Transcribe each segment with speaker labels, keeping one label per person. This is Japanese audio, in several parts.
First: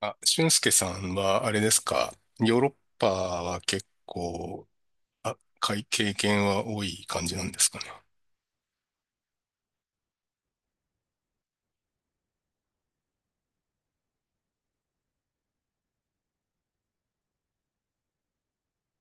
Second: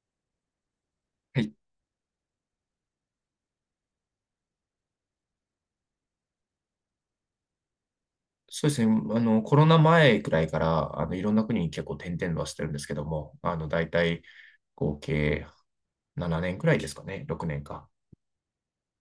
Speaker 1: あ、俊介さん
Speaker 2: は
Speaker 1: は、あ
Speaker 2: い。
Speaker 1: れですか、ヨーロッパは結構、あ、かい経験は多い感じなんですかね。
Speaker 2: そうですね。コロナ前くらいから、いろんな国に結構転々としてるんですけども、大体合計7年くらいですかね。6年か。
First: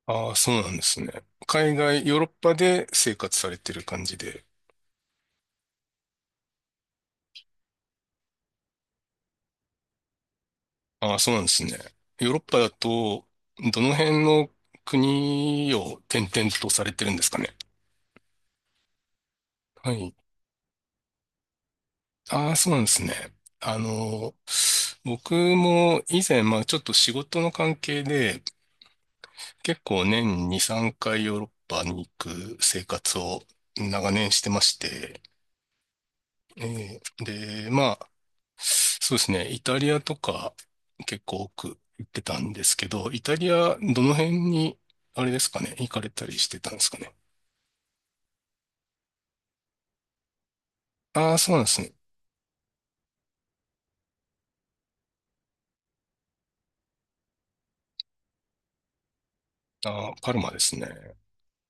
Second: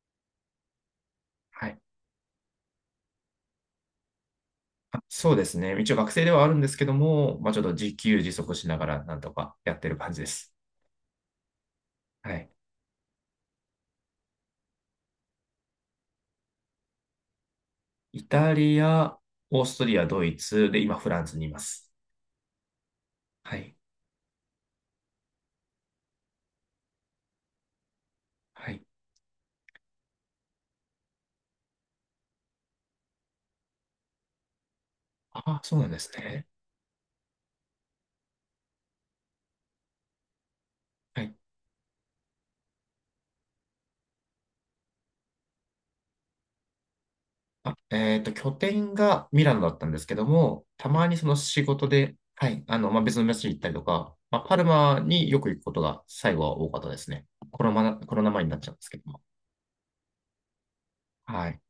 Speaker 1: ああ、そうなんですね。
Speaker 2: は
Speaker 1: 海
Speaker 2: い。
Speaker 1: 外、ヨーロッパで生活されてる感じで。
Speaker 2: あ、そうですね。一応学生ではあるんですけども、まあ、ちょっと自給自足しながらなんとかやってる感じです。
Speaker 1: ああ、そうなんですね。ヨー
Speaker 2: は
Speaker 1: ロッ
Speaker 2: い。
Speaker 1: パだと、どの辺の国を転々とされてるんですかね。
Speaker 2: イタリア、オースト
Speaker 1: は
Speaker 2: リア、
Speaker 1: い。
Speaker 2: ドイツ、で、今フランスにいます。
Speaker 1: ああ、そうなんですね。
Speaker 2: はい。
Speaker 1: あの、僕も以前、まあちょっと仕事の関係で、
Speaker 2: はい。
Speaker 1: 結構年2、3回ヨーロッパに行く生活を長年してまして、
Speaker 2: ああ、そうなんですね。
Speaker 1: えーで、まあ、そうですね、イタリアとか
Speaker 2: は
Speaker 1: 結
Speaker 2: い。
Speaker 1: 構多く行ってたんですけど、イタリアどの辺に、あれですかね、行かれたりしてたんですかね。
Speaker 2: あ、拠点がミラノだったんですけども、たまにそ
Speaker 1: あ
Speaker 2: の
Speaker 1: あ、そうな
Speaker 2: 仕
Speaker 1: んです
Speaker 2: 事
Speaker 1: ね。
Speaker 2: で、はい、まあ、別の街に行ったりとか、まあ、パルマによく行くことが最後は多かったですね。コロナ前になっちゃうんですけども。
Speaker 1: ああ、パルマですね。
Speaker 2: はい。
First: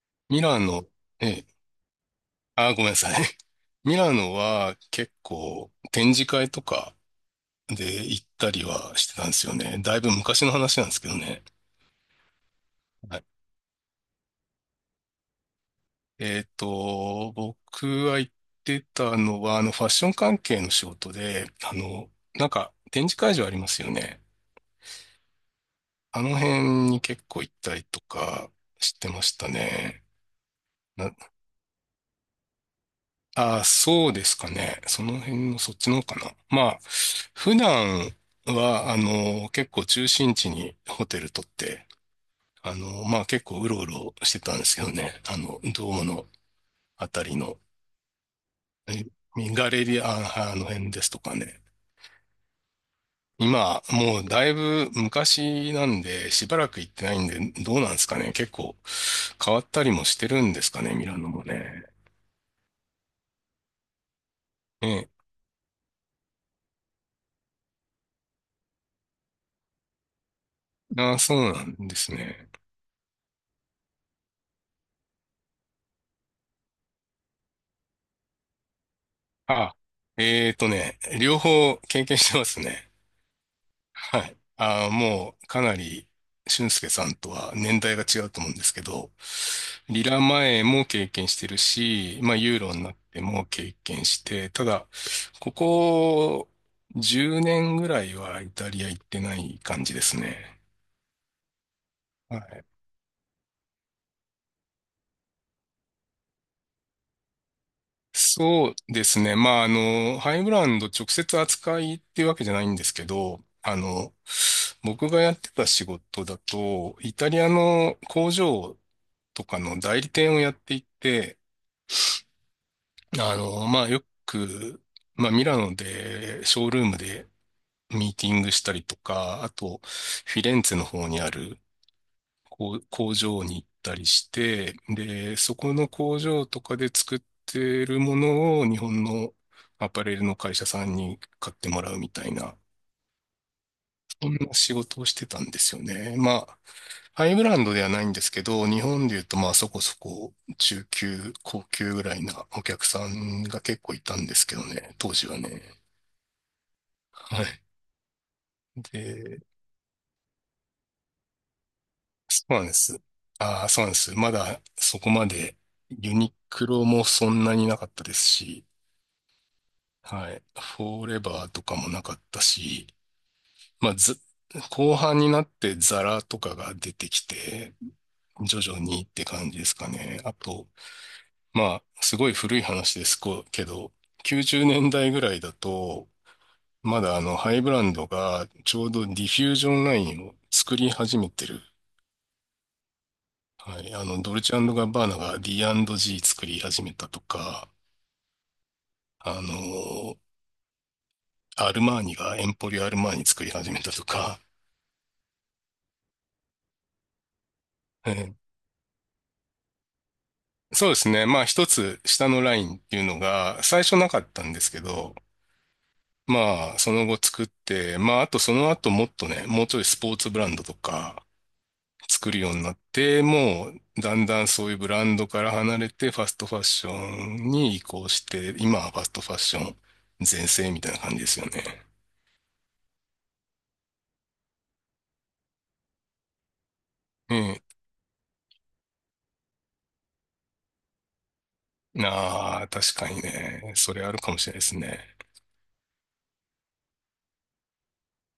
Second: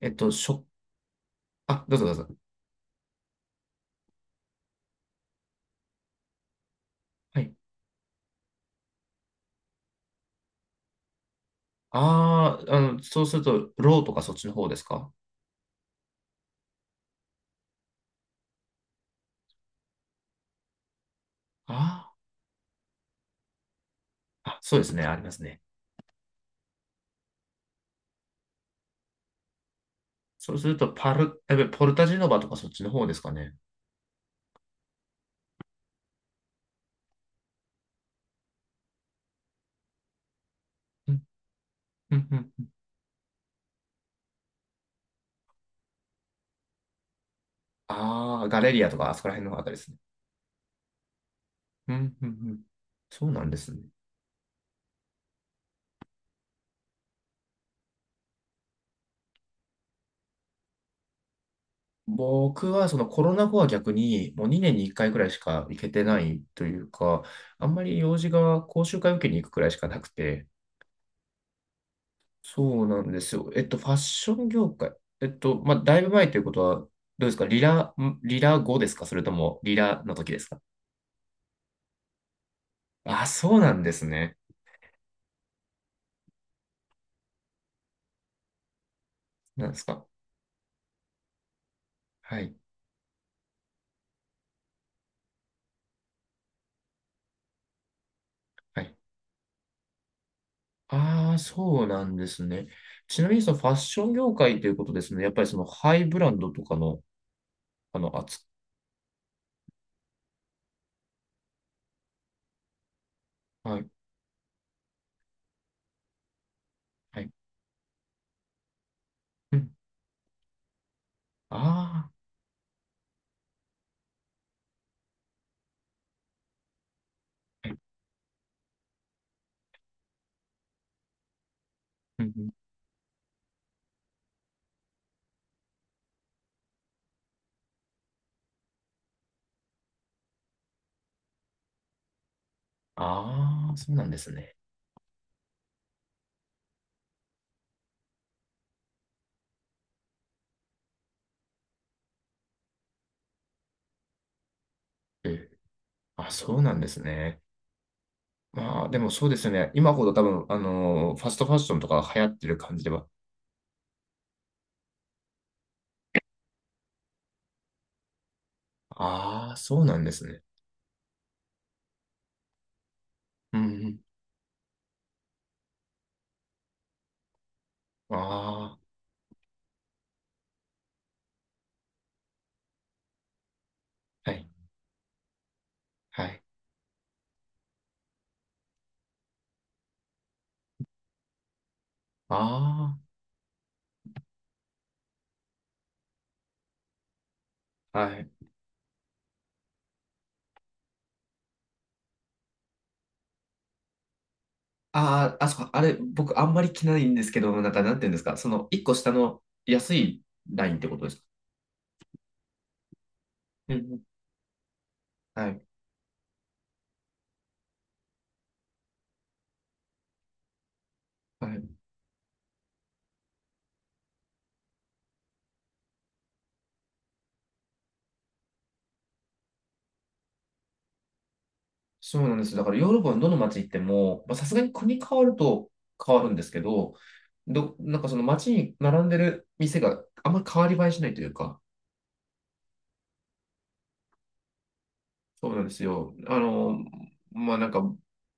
Speaker 2: えっと、
Speaker 1: ミ
Speaker 2: し
Speaker 1: ラ
Speaker 2: ょ、
Speaker 1: ノ、ええ、
Speaker 2: あ、どうぞどうぞ。
Speaker 1: ああ、ごめんなさい。ミラノは結構展示会とか
Speaker 2: はい。
Speaker 1: で行ったりはしてたんですよね。だいぶ昔の話なんですけどね。
Speaker 2: ああ、
Speaker 1: は
Speaker 2: そ
Speaker 1: い、
Speaker 2: うすると、ローとかそっちの方ですか？
Speaker 1: えっと、僕は行ってたのは、あの、ファッション関係の仕事で、あ
Speaker 2: あ
Speaker 1: の、なんか、展示会場ありますよね。
Speaker 2: あ、そうですね、ありますね。
Speaker 1: あの辺に結構行ったりとかしてましたね。
Speaker 2: そうすると、
Speaker 1: な、
Speaker 2: パル、えポルタジェノバとかそっちの方ですかね。
Speaker 1: ああ、そうですかね。その辺のそっちの方かな。まあ、普段は、あの、結構中心地にホ
Speaker 2: う
Speaker 1: テ
Speaker 2: ん、
Speaker 1: ル取って、
Speaker 2: うん、うん。
Speaker 1: あの、まあ結構うろうろしてたんですけどね。あの、ドームのあたりの、
Speaker 2: ああ、ガレリアと
Speaker 1: え
Speaker 2: か、あそこら辺のあ
Speaker 1: ガ
Speaker 2: たりで
Speaker 1: レ
Speaker 2: すね。
Speaker 1: リア、ああの辺ですとかね。
Speaker 2: うん、うん、うん。そうなんです
Speaker 1: 今、
Speaker 2: ね。
Speaker 1: もうだいぶ昔なんで、しばらく行ってないんで、どうなんですかね。結構変わったりもしてるんですかね、ミラノもね。
Speaker 2: 僕はそのコロナ後は逆にもう2年に
Speaker 1: え
Speaker 2: 1
Speaker 1: え。
Speaker 2: 回くらいしか行けてないというか、あんまり用事が講習会受けに行くくらいしかなくて、
Speaker 1: ああ、そうなんですね。
Speaker 2: そうなんですよ。ファッション業界。まあ、だいぶ前ということは、どうですか？リラ後ですか？それともリ
Speaker 1: あ、
Speaker 2: ラの時です
Speaker 1: えー
Speaker 2: か？
Speaker 1: とね、両方経験してますね。
Speaker 2: あ、そうなんです
Speaker 1: は
Speaker 2: ね。
Speaker 1: い。あー、もうかなり俊介さんとは年代が違うと思うんですけど、
Speaker 2: なんです
Speaker 1: リ
Speaker 2: か？
Speaker 1: ラ前も経験してるし、まあ
Speaker 2: はい。
Speaker 1: ユーロになっても経験して、ただ、ここ10年ぐらいはイタ
Speaker 2: は
Speaker 1: リア
Speaker 2: い。
Speaker 1: 行ってない感じですね。
Speaker 2: ああ、そうなんで
Speaker 1: は
Speaker 2: す
Speaker 1: い。
Speaker 2: ね。ちなみにそのファッション業界ということですね。やっぱりそのハイブランドとかの、扱
Speaker 1: そうですね。まあ、あの、ハイブランド直接扱いっていうわけじゃないんですけど、
Speaker 2: い。
Speaker 1: あ
Speaker 2: はい。
Speaker 1: の、僕がやってた仕事だと、イ
Speaker 2: は
Speaker 1: タ
Speaker 2: い。
Speaker 1: リアの工場と
Speaker 2: う
Speaker 1: か
Speaker 2: ん。
Speaker 1: の代理店をやっていって、
Speaker 2: ああ。はい、
Speaker 1: あの、まあ、よく、まあ、ミラノで、ショールームでミーティングしたりとか、あと、フィレンツェの方にある
Speaker 2: うん、うん、
Speaker 1: こう工場に行ったりして、で、そこの工場とかで作ってるものを日本のアパレルの会社さんに買ってもらうみたいな
Speaker 2: ああー、そうなんで
Speaker 1: そ
Speaker 2: す
Speaker 1: んな
Speaker 2: ね。
Speaker 1: 仕事をしてたんですよね。まあ、ハイブランドではないんですけど、日本で言うとまあそこそこ中級、高級ぐらいなお客さんが結構いたんですけどね、当時
Speaker 2: う
Speaker 1: は
Speaker 2: ん。
Speaker 1: ね。
Speaker 2: あ、そうなんですね。
Speaker 1: はい。
Speaker 2: まあ、でもそうで
Speaker 1: で、
Speaker 2: すよね。今ほど多分、ファストファッションとか流行っ
Speaker 1: そ
Speaker 2: て
Speaker 1: う
Speaker 2: る
Speaker 1: なんで
Speaker 2: 感じで
Speaker 1: す。
Speaker 2: は。
Speaker 1: ああ、そうなんです。まだそこまでユニクロもそんなになかったですし、
Speaker 2: ああ、そうなんです
Speaker 1: はい。
Speaker 2: ね。
Speaker 1: フォーレバーとかもなかったし、
Speaker 2: うん、う
Speaker 1: まあ、
Speaker 2: ん。
Speaker 1: ず、後半になってザラとかが出てきて、徐
Speaker 2: あ
Speaker 1: 々にって感じですかね。あと、まあ、すごい古い話ですけど、
Speaker 2: あ、はい、
Speaker 1: 90年代ぐらいだと、
Speaker 2: はい。
Speaker 1: まだあの、ハイブランドがちょうどディフュージョンラインを作り始めてる。
Speaker 2: あ
Speaker 1: はい。あの、ドルチェガッバーナが D&G 作り始めたとか、
Speaker 2: あ、はい。
Speaker 1: あの、アルマーニがエンポリオアルマーニ作り始めたとか、
Speaker 2: ああ、あそこ、あれ、僕あんまり着ないんですけど、なんか、なんていう
Speaker 1: え
Speaker 2: んです
Speaker 1: ー
Speaker 2: か、一個下の安いラインっ
Speaker 1: そ
Speaker 2: て
Speaker 1: うで
Speaker 2: こと
Speaker 1: す
Speaker 2: ですか？
Speaker 1: ね。まあ、一つ下のラインっていうのが
Speaker 2: うん、う
Speaker 1: 最初
Speaker 2: ん。
Speaker 1: なかったんですけど、
Speaker 2: はい、
Speaker 1: まあ、その後作って、まあ、あとその後もっとね、もうちょいスポーツブランドとか、
Speaker 2: はい。
Speaker 1: 作るようになって、もうだんだんそういうブランドから離れてファストファッションに移行して、今はファストファッション全盛みたいな感じですよね。
Speaker 2: そうなんです。だからヨーロッパのどの街行っても、まあさすがに国変わると変わるんですけど、
Speaker 1: うん。
Speaker 2: なんかその街に並んでる店があんまり変わり映えしないというか、
Speaker 1: なあ、確かにね。それあるかもしれないですね。
Speaker 2: そうなんですよ。まあなんか、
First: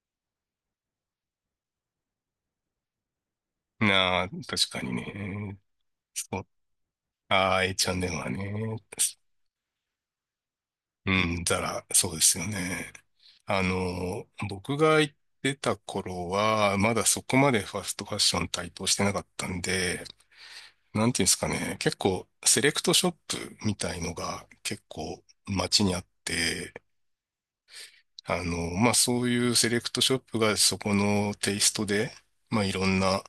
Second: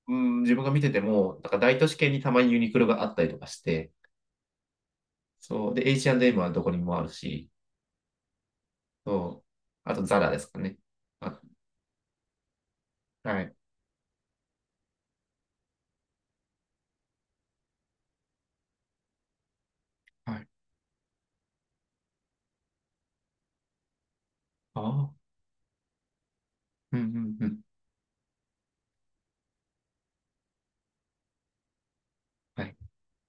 Speaker 2: うん、自分が見てても、なんか大都市圏にたまにユニクロがあったりとかして、
Speaker 1: なあ、確かにね。
Speaker 2: そう。で、H&M
Speaker 1: そう。
Speaker 2: はどこにもあるし、
Speaker 1: ああ、H&M はね。
Speaker 2: そう。あとザラですかね。
Speaker 1: う
Speaker 2: あ、
Speaker 1: ん、ザラ、そうですよね。
Speaker 2: はい。
Speaker 1: あの、僕が行ってた頃は、まだそこまでファストファッション台頭してなかったんで、
Speaker 2: はい。
Speaker 1: なんていうんですかね、結構セレクトショップみたいのが
Speaker 2: あ
Speaker 1: 結構
Speaker 2: あ。
Speaker 1: 街にあって、
Speaker 2: うん、うん、うん。
Speaker 1: あの、まあ、そういうセレクトショップがそこのテイストで、ま
Speaker 2: は
Speaker 1: あ、い
Speaker 2: い。
Speaker 1: ろんな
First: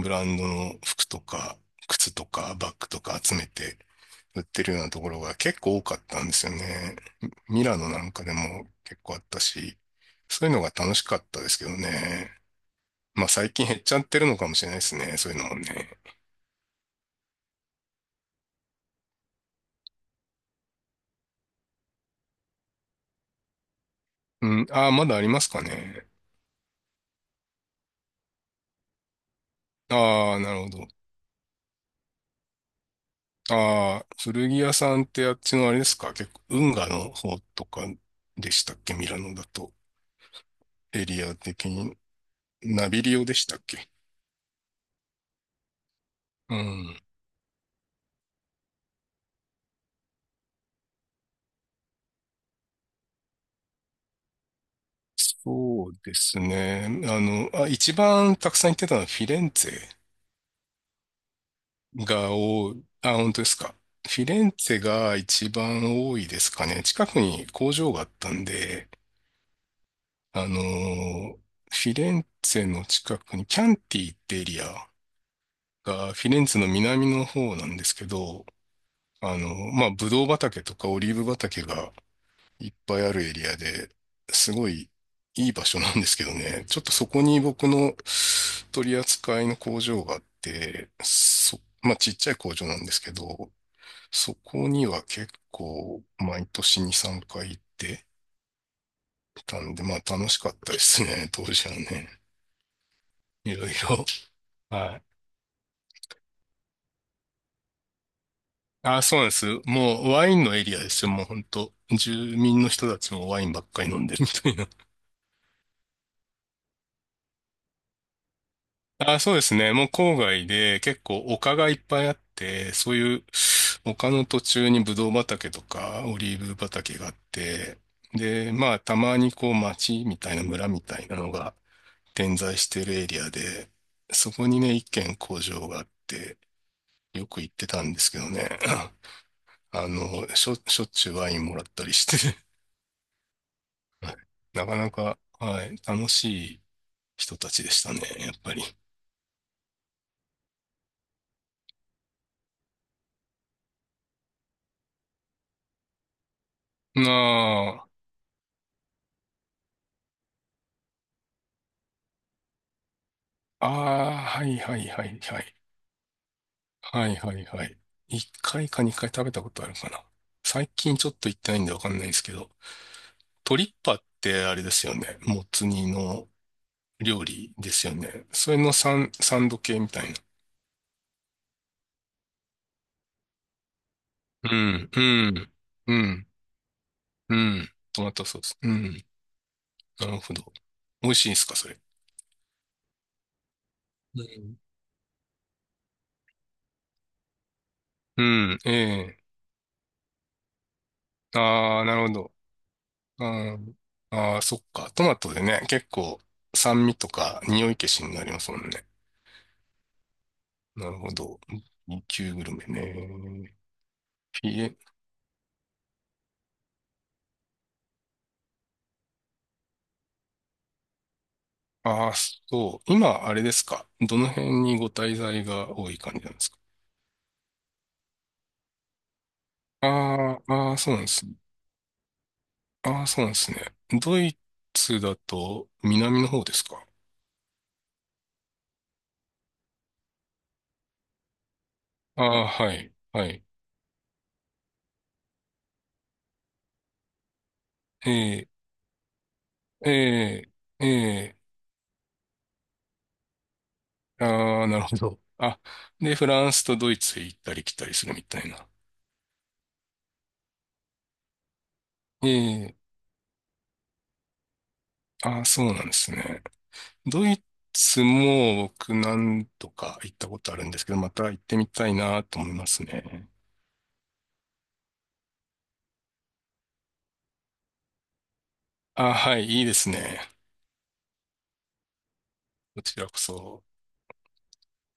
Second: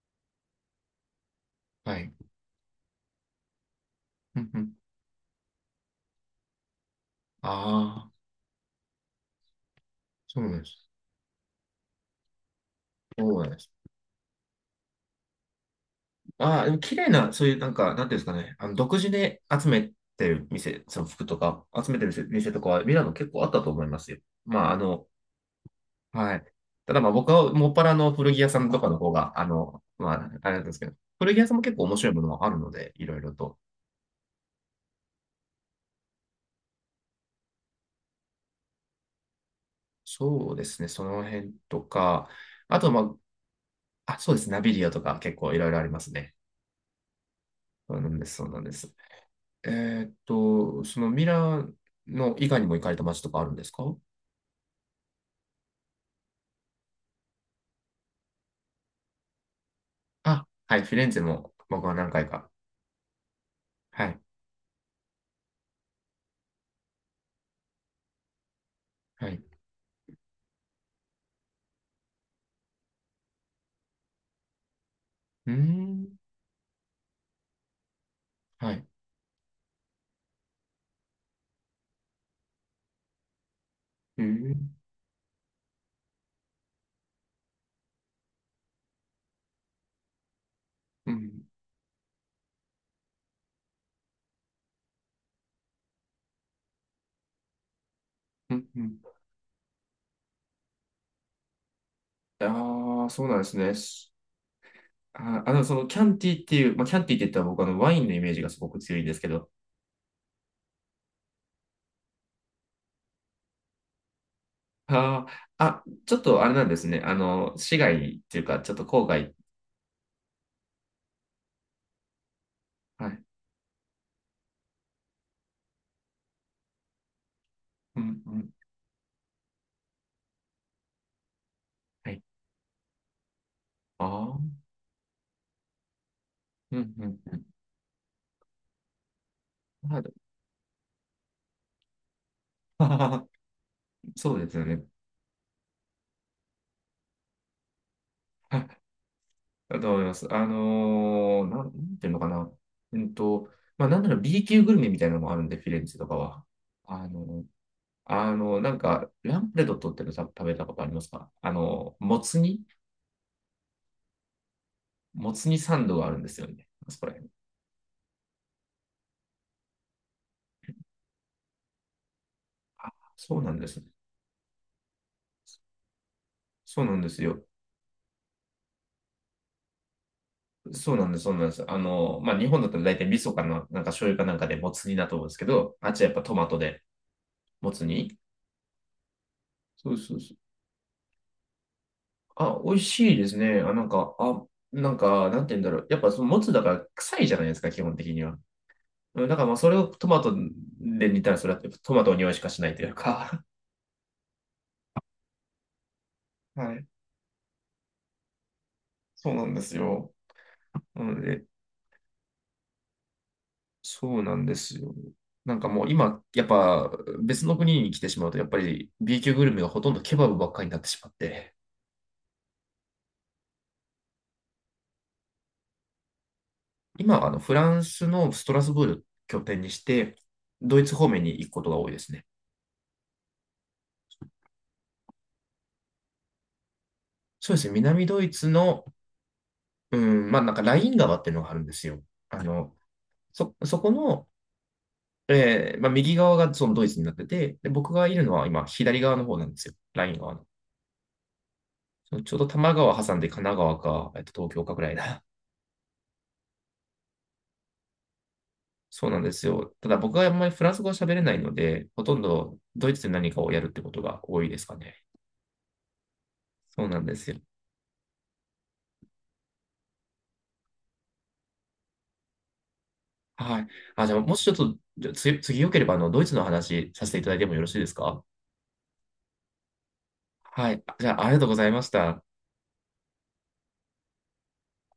Speaker 1: ブランドの服とか
Speaker 2: は
Speaker 1: 靴
Speaker 2: い。
Speaker 1: とかバッグとか集めて
Speaker 2: う
Speaker 1: 売っ
Speaker 2: ん、う
Speaker 1: てる
Speaker 2: ん。
Speaker 1: ようなところが結構多かったんですよね。ミラノな
Speaker 2: あ
Speaker 1: ん
Speaker 2: あ。
Speaker 1: かでも結構あったし、
Speaker 2: そう
Speaker 1: そういう
Speaker 2: なん
Speaker 1: の
Speaker 2: で
Speaker 1: が
Speaker 2: す。
Speaker 1: 楽しかったですけどね。ま
Speaker 2: そ
Speaker 1: あ、
Speaker 2: うなん
Speaker 1: 最
Speaker 2: で
Speaker 1: 近
Speaker 2: す。
Speaker 1: 減っちゃってるのかもしれないですね、そういうのもね。
Speaker 2: ああ、でも綺麗な、そういう、なんか、なんていうんですかね、独自で集めてる店、その服とか、集めてる店とかは、ミラノ結構あったと思いますよ。
Speaker 1: う
Speaker 2: ま
Speaker 1: ん、
Speaker 2: あ、
Speaker 1: ああ、まだありますかね。
Speaker 2: はい。ただまあ、僕はもっぱらの古着屋さんとかの方が、まあ、
Speaker 1: ああ、
Speaker 2: あ
Speaker 1: な
Speaker 2: れな
Speaker 1: る
Speaker 2: ん
Speaker 1: ほ
Speaker 2: ですけ
Speaker 1: ど。
Speaker 2: ど、古着屋さんも結構面白いものはあるので、いろいろと。
Speaker 1: ああ、古着屋さんってあっちのあれですか、結構、運河の方とかでしたっけ、ミラノだと。
Speaker 2: そうですね、そ
Speaker 1: エリ
Speaker 2: の
Speaker 1: ア
Speaker 2: 辺
Speaker 1: 的
Speaker 2: と
Speaker 1: に。
Speaker 2: か、あ
Speaker 1: ナ
Speaker 2: と、
Speaker 1: ビリ
Speaker 2: ま
Speaker 1: オでしたっけ。
Speaker 2: あ、あ、そうです、ナビリアとか結構いろいろありますね。
Speaker 1: うん。
Speaker 2: そうなんです、そうなんです。そのミラノ以外にも行かれた街とかあるんですか？
Speaker 1: そうですね。一番たくさん行ってたのはフィレンツ
Speaker 2: あ、はい、フィレンツェも僕は
Speaker 1: ェ
Speaker 2: 何回
Speaker 1: が
Speaker 2: か。
Speaker 1: 多い。あ、本当ですか。
Speaker 2: はい、
Speaker 1: フィレンツェが一番多いですかね。近くに工場があったんで、
Speaker 2: はい。
Speaker 1: あのーフィレンツェの近くにキャンティってエリア
Speaker 2: うー
Speaker 1: が
Speaker 2: ん、
Speaker 1: フィレンツェの南の方なんですけど、
Speaker 2: はい。
Speaker 1: あの、まあ、ブドウ畑とかオリーブ畑がいっぱいあるエリアで、
Speaker 2: うー
Speaker 1: すご
Speaker 2: ん、
Speaker 1: いいい場所なんですけどね、ちょっとそこに僕の取り扱いの工場があって、
Speaker 2: うん、
Speaker 1: まあ、ちっちゃい工場なんですけど、そこには結構毎年2、3回行って
Speaker 2: うん、うん。
Speaker 1: たんで、まあ、楽しかったですね、当時はね。
Speaker 2: ああ、そうなんで
Speaker 1: い
Speaker 2: す
Speaker 1: ろい
Speaker 2: ね。
Speaker 1: ろ。
Speaker 2: し
Speaker 1: はい。
Speaker 2: あー、あの、そのキャンティっていう、まあ、キャンティって言ったら僕はあのワインのイメージがすごく強
Speaker 1: あ、
Speaker 2: いんで
Speaker 1: そう
Speaker 2: す
Speaker 1: な
Speaker 2: け
Speaker 1: んです。
Speaker 2: ど。
Speaker 1: もうワインのエリアですよ。もう本当住民の人たちもワインばっかり飲んでる みたいな。
Speaker 2: ああ、あ、ちょっとあれなんですね。市外っていうか、ちょっと郊
Speaker 1: あ、そ
Speaker 2: 外。
Speaker 1: うですね。もう郊外で結構丘がいっぱいあって、そう
Speaker 2: は
Speaker 1: い
Speaker 2: い。
Speaker 1: う丘の途中にブドウ畑とかオリーブ畑があって、
Speaker 2: うん、うん。
Speaker 1: で、まあたまにこう町みたいな村みたいなのが
Speaker 2: はい。
Speaker 1: 点在してるエリアで、
Speaker 2: あ
Speaker 1: そこに
Speaker 2: あ、
Speaker 1: ね、一軒工場があって、
Speaker 2: うん、うん、
Speaker 1: よ
Speaker 2: う
Speaker 1: く
Speaker 2: ん。
Speaker 1: 行ってたんですけどね。あの、しょっちゅうワインもらったりして
Speaker 2: あー そうですよ
Speaker 1: なか
Speaker 2: ね。
Speaker 1: なか、はい、楽しい人たちでしたね、やっぱり。
Speaker 2: だと思います。なんていうのかな。うんと、まあ、なんなら B 級グルメみたいなのもあるんで、フィレンツェとかは。あの、
Speaker 1: な
Speaker 2: なんか、ランプレドットってのさ食べたことありますか？もつ煮
Speaker 1: あ、ああ、はいはいはい
Speaker 2: も
Speaker 1: は
Speaker 2: つ
Speaker 1: い。
Speaker 2: 煮サンドがあるんですよね。あそこ
Speaker 1: は
Speaker 2: ら
Speaker 1: い
Speaker 2: 辺。
Speaker 1: はいはい。一回か二回食べたことあるかな。最近ちょっと行ってないんでわかんないんですけど、
Speaker 2: そうな
Speaker 1: ト
Speaker 2: ん
Speaker 1: リ
Speaker 2: で
Speaker 1: ッ
Speaker 2: すね。
Speaker 1: パってあれですよね。もつ煮の
Speaker 2: そうなんです
Speaker 1: 料
Speaker 2: よ。
Speaker 1: 理ですよね。それのサンド系みたいな。
Speaker 2: そうなんです、そうなんです。まあ、日本だったら大体味噌かな、なんか醤油かなん
Speaker 1: う
Speaker 2: かでもつ
Speaker 1: ん、
Speaker 2: 煮
Speaker 1: う
Speaker 2: だと思うんですけ
Speaker 1: ん、
Speaker 2: ど、あっ
Speaker 1: う
Speaker 2: ちはやっぱ
Speaker 1: ん、
Speaker 2: トマトで
Speaker 1: うん。
Speaker 2: もつ
Speaker 1: トマ
Speaker 2: 煮。
Speaker 1: トソース。うん、
Speaker 2: そう
Speaker 1: な
Speaker 2: そ
Speaker 1: る
Speaker 2: うそ
Speaker 1: ほ
Speaker 2: う。
Speaker 1: ど。美味しいんですか、それ。
Speaker 2: あ、美味しいですね。
Speaker 1: う
Speaker 2: あ、
Speaker 1: ん、
Speaker 2: なんか、なんて言うんだろう。やっぱそのもつだから臭いじゃないですか、基本的
Speaker 1: う
Speaker 2: には。
Speaker 1: ん、ええ。
Speaker 2: うん、だからまあそれをトマトで煮たらそれは
Speaker 1: ああ、
Speaker 2: ト
Speaker 1: な
Speaker 2: マ
Speaker 1: る
Speaker 2: ト
Speaker 1: ほ
Speaker 2: の匂
Speaker 1: ど。
Speaker 2: いしかしないという
Speaker 1: う
Speaker 2: か。
Speaker 1: ん。ああ、そっか。トマトでね、結構
Speaker 2: はい。
Speaker 1: 酸味とか匂い消しになりますもんね。
Speaker 2: そうなんですよ。
Speaker 1: なる
Speaker 2: な
Speaker 1: ほ
Speaker 2: の
Speaker 1: ど。
Speaker 2: で、
Speaker 1: 旧級グルメね。
Speaker 2: そうなん
Speaker 1: ひ
Speaker 2: です
Speaker 1: え、
Speaker 2: よ。なんかもう今、やっぱ別の国に来てしまうと、やっぱり B 級グルメがほとんどケバブばっかりになってしまって、
Speaker 1: ああ、そう。今、あれですか。どの辺にご滞在が多い感じなんですか。
Speaker 2: 今はフランスのストラスブール拠点にして、
Speaker 1: ああ、ああ、
Speaker 2: ドイ
Speaker 1: そう
Speaker 2: ツ
Speaker 1: なんで
Speaker 2: 方面
Speaker 1: す。
Speaker 2: に行くことが多いですね。
Speaker 1: ああ、そうなんですね。ドイツだと南の方ですか。
Speaker 2: そうですね。南ドイツの、うん、まあなんかライン川っていうのがあるんですよ。
Speaker 1: あ
Speaker 2: あ
Speaker 1: あ、は
Speaker 2: の、
Speaker 1: い、はい。
Speaker 2: そこの、まあ、右側がそのドイツになってて、で、僕が
Speaker 1: え
Speaker 2: いるのは
Speaker 1: え、
Speaker 2: 今左側の方なんですよ。
Speaker 1: え
Speaker 2: ライン川の。
Speaker 1: え、ええ、
Speaker 2: そのちょうど多摩川挟んで神奈川か、東
Speaker 1: あ
Speaker 2: 京
Speaker 1: あ、
Speaker 2: か
Speaker 1: な
Speaker 2: ぐ
Speaker 1: る
Speaker 2: らい
Speaker 1: ほど。
Speaker 2: だ。
Speaker 1: あ、で、フランスとドイツへ行ったり来たりするみたいな。
Speaker 2: そうなんですよ。ただ僕はあんまりフランス語は喋れないので、ほとんど
Speaker 1: ええ、
Speaker 2: ドイツで何かをやるってことが多いですかね。
Speaker 1: ああ、そうなんですね。
Speaker 2: そうなんで
Speaker 1: ド
Speaker 2: すよ。
Speaker 1: イツも僕何度か行ったことあるんですけど、また行ってみたいなと思いますね。
Speaker 2: はい。あ、じゃあもしちょっと、じゃあ次よければドイツの話させていただいてもよろしいですか？
Speaker 1: ああ、はい、いいですね。
Speaker 2: はい。じゃあ、ありがとうございました。
Speaker 1: こちらこそ。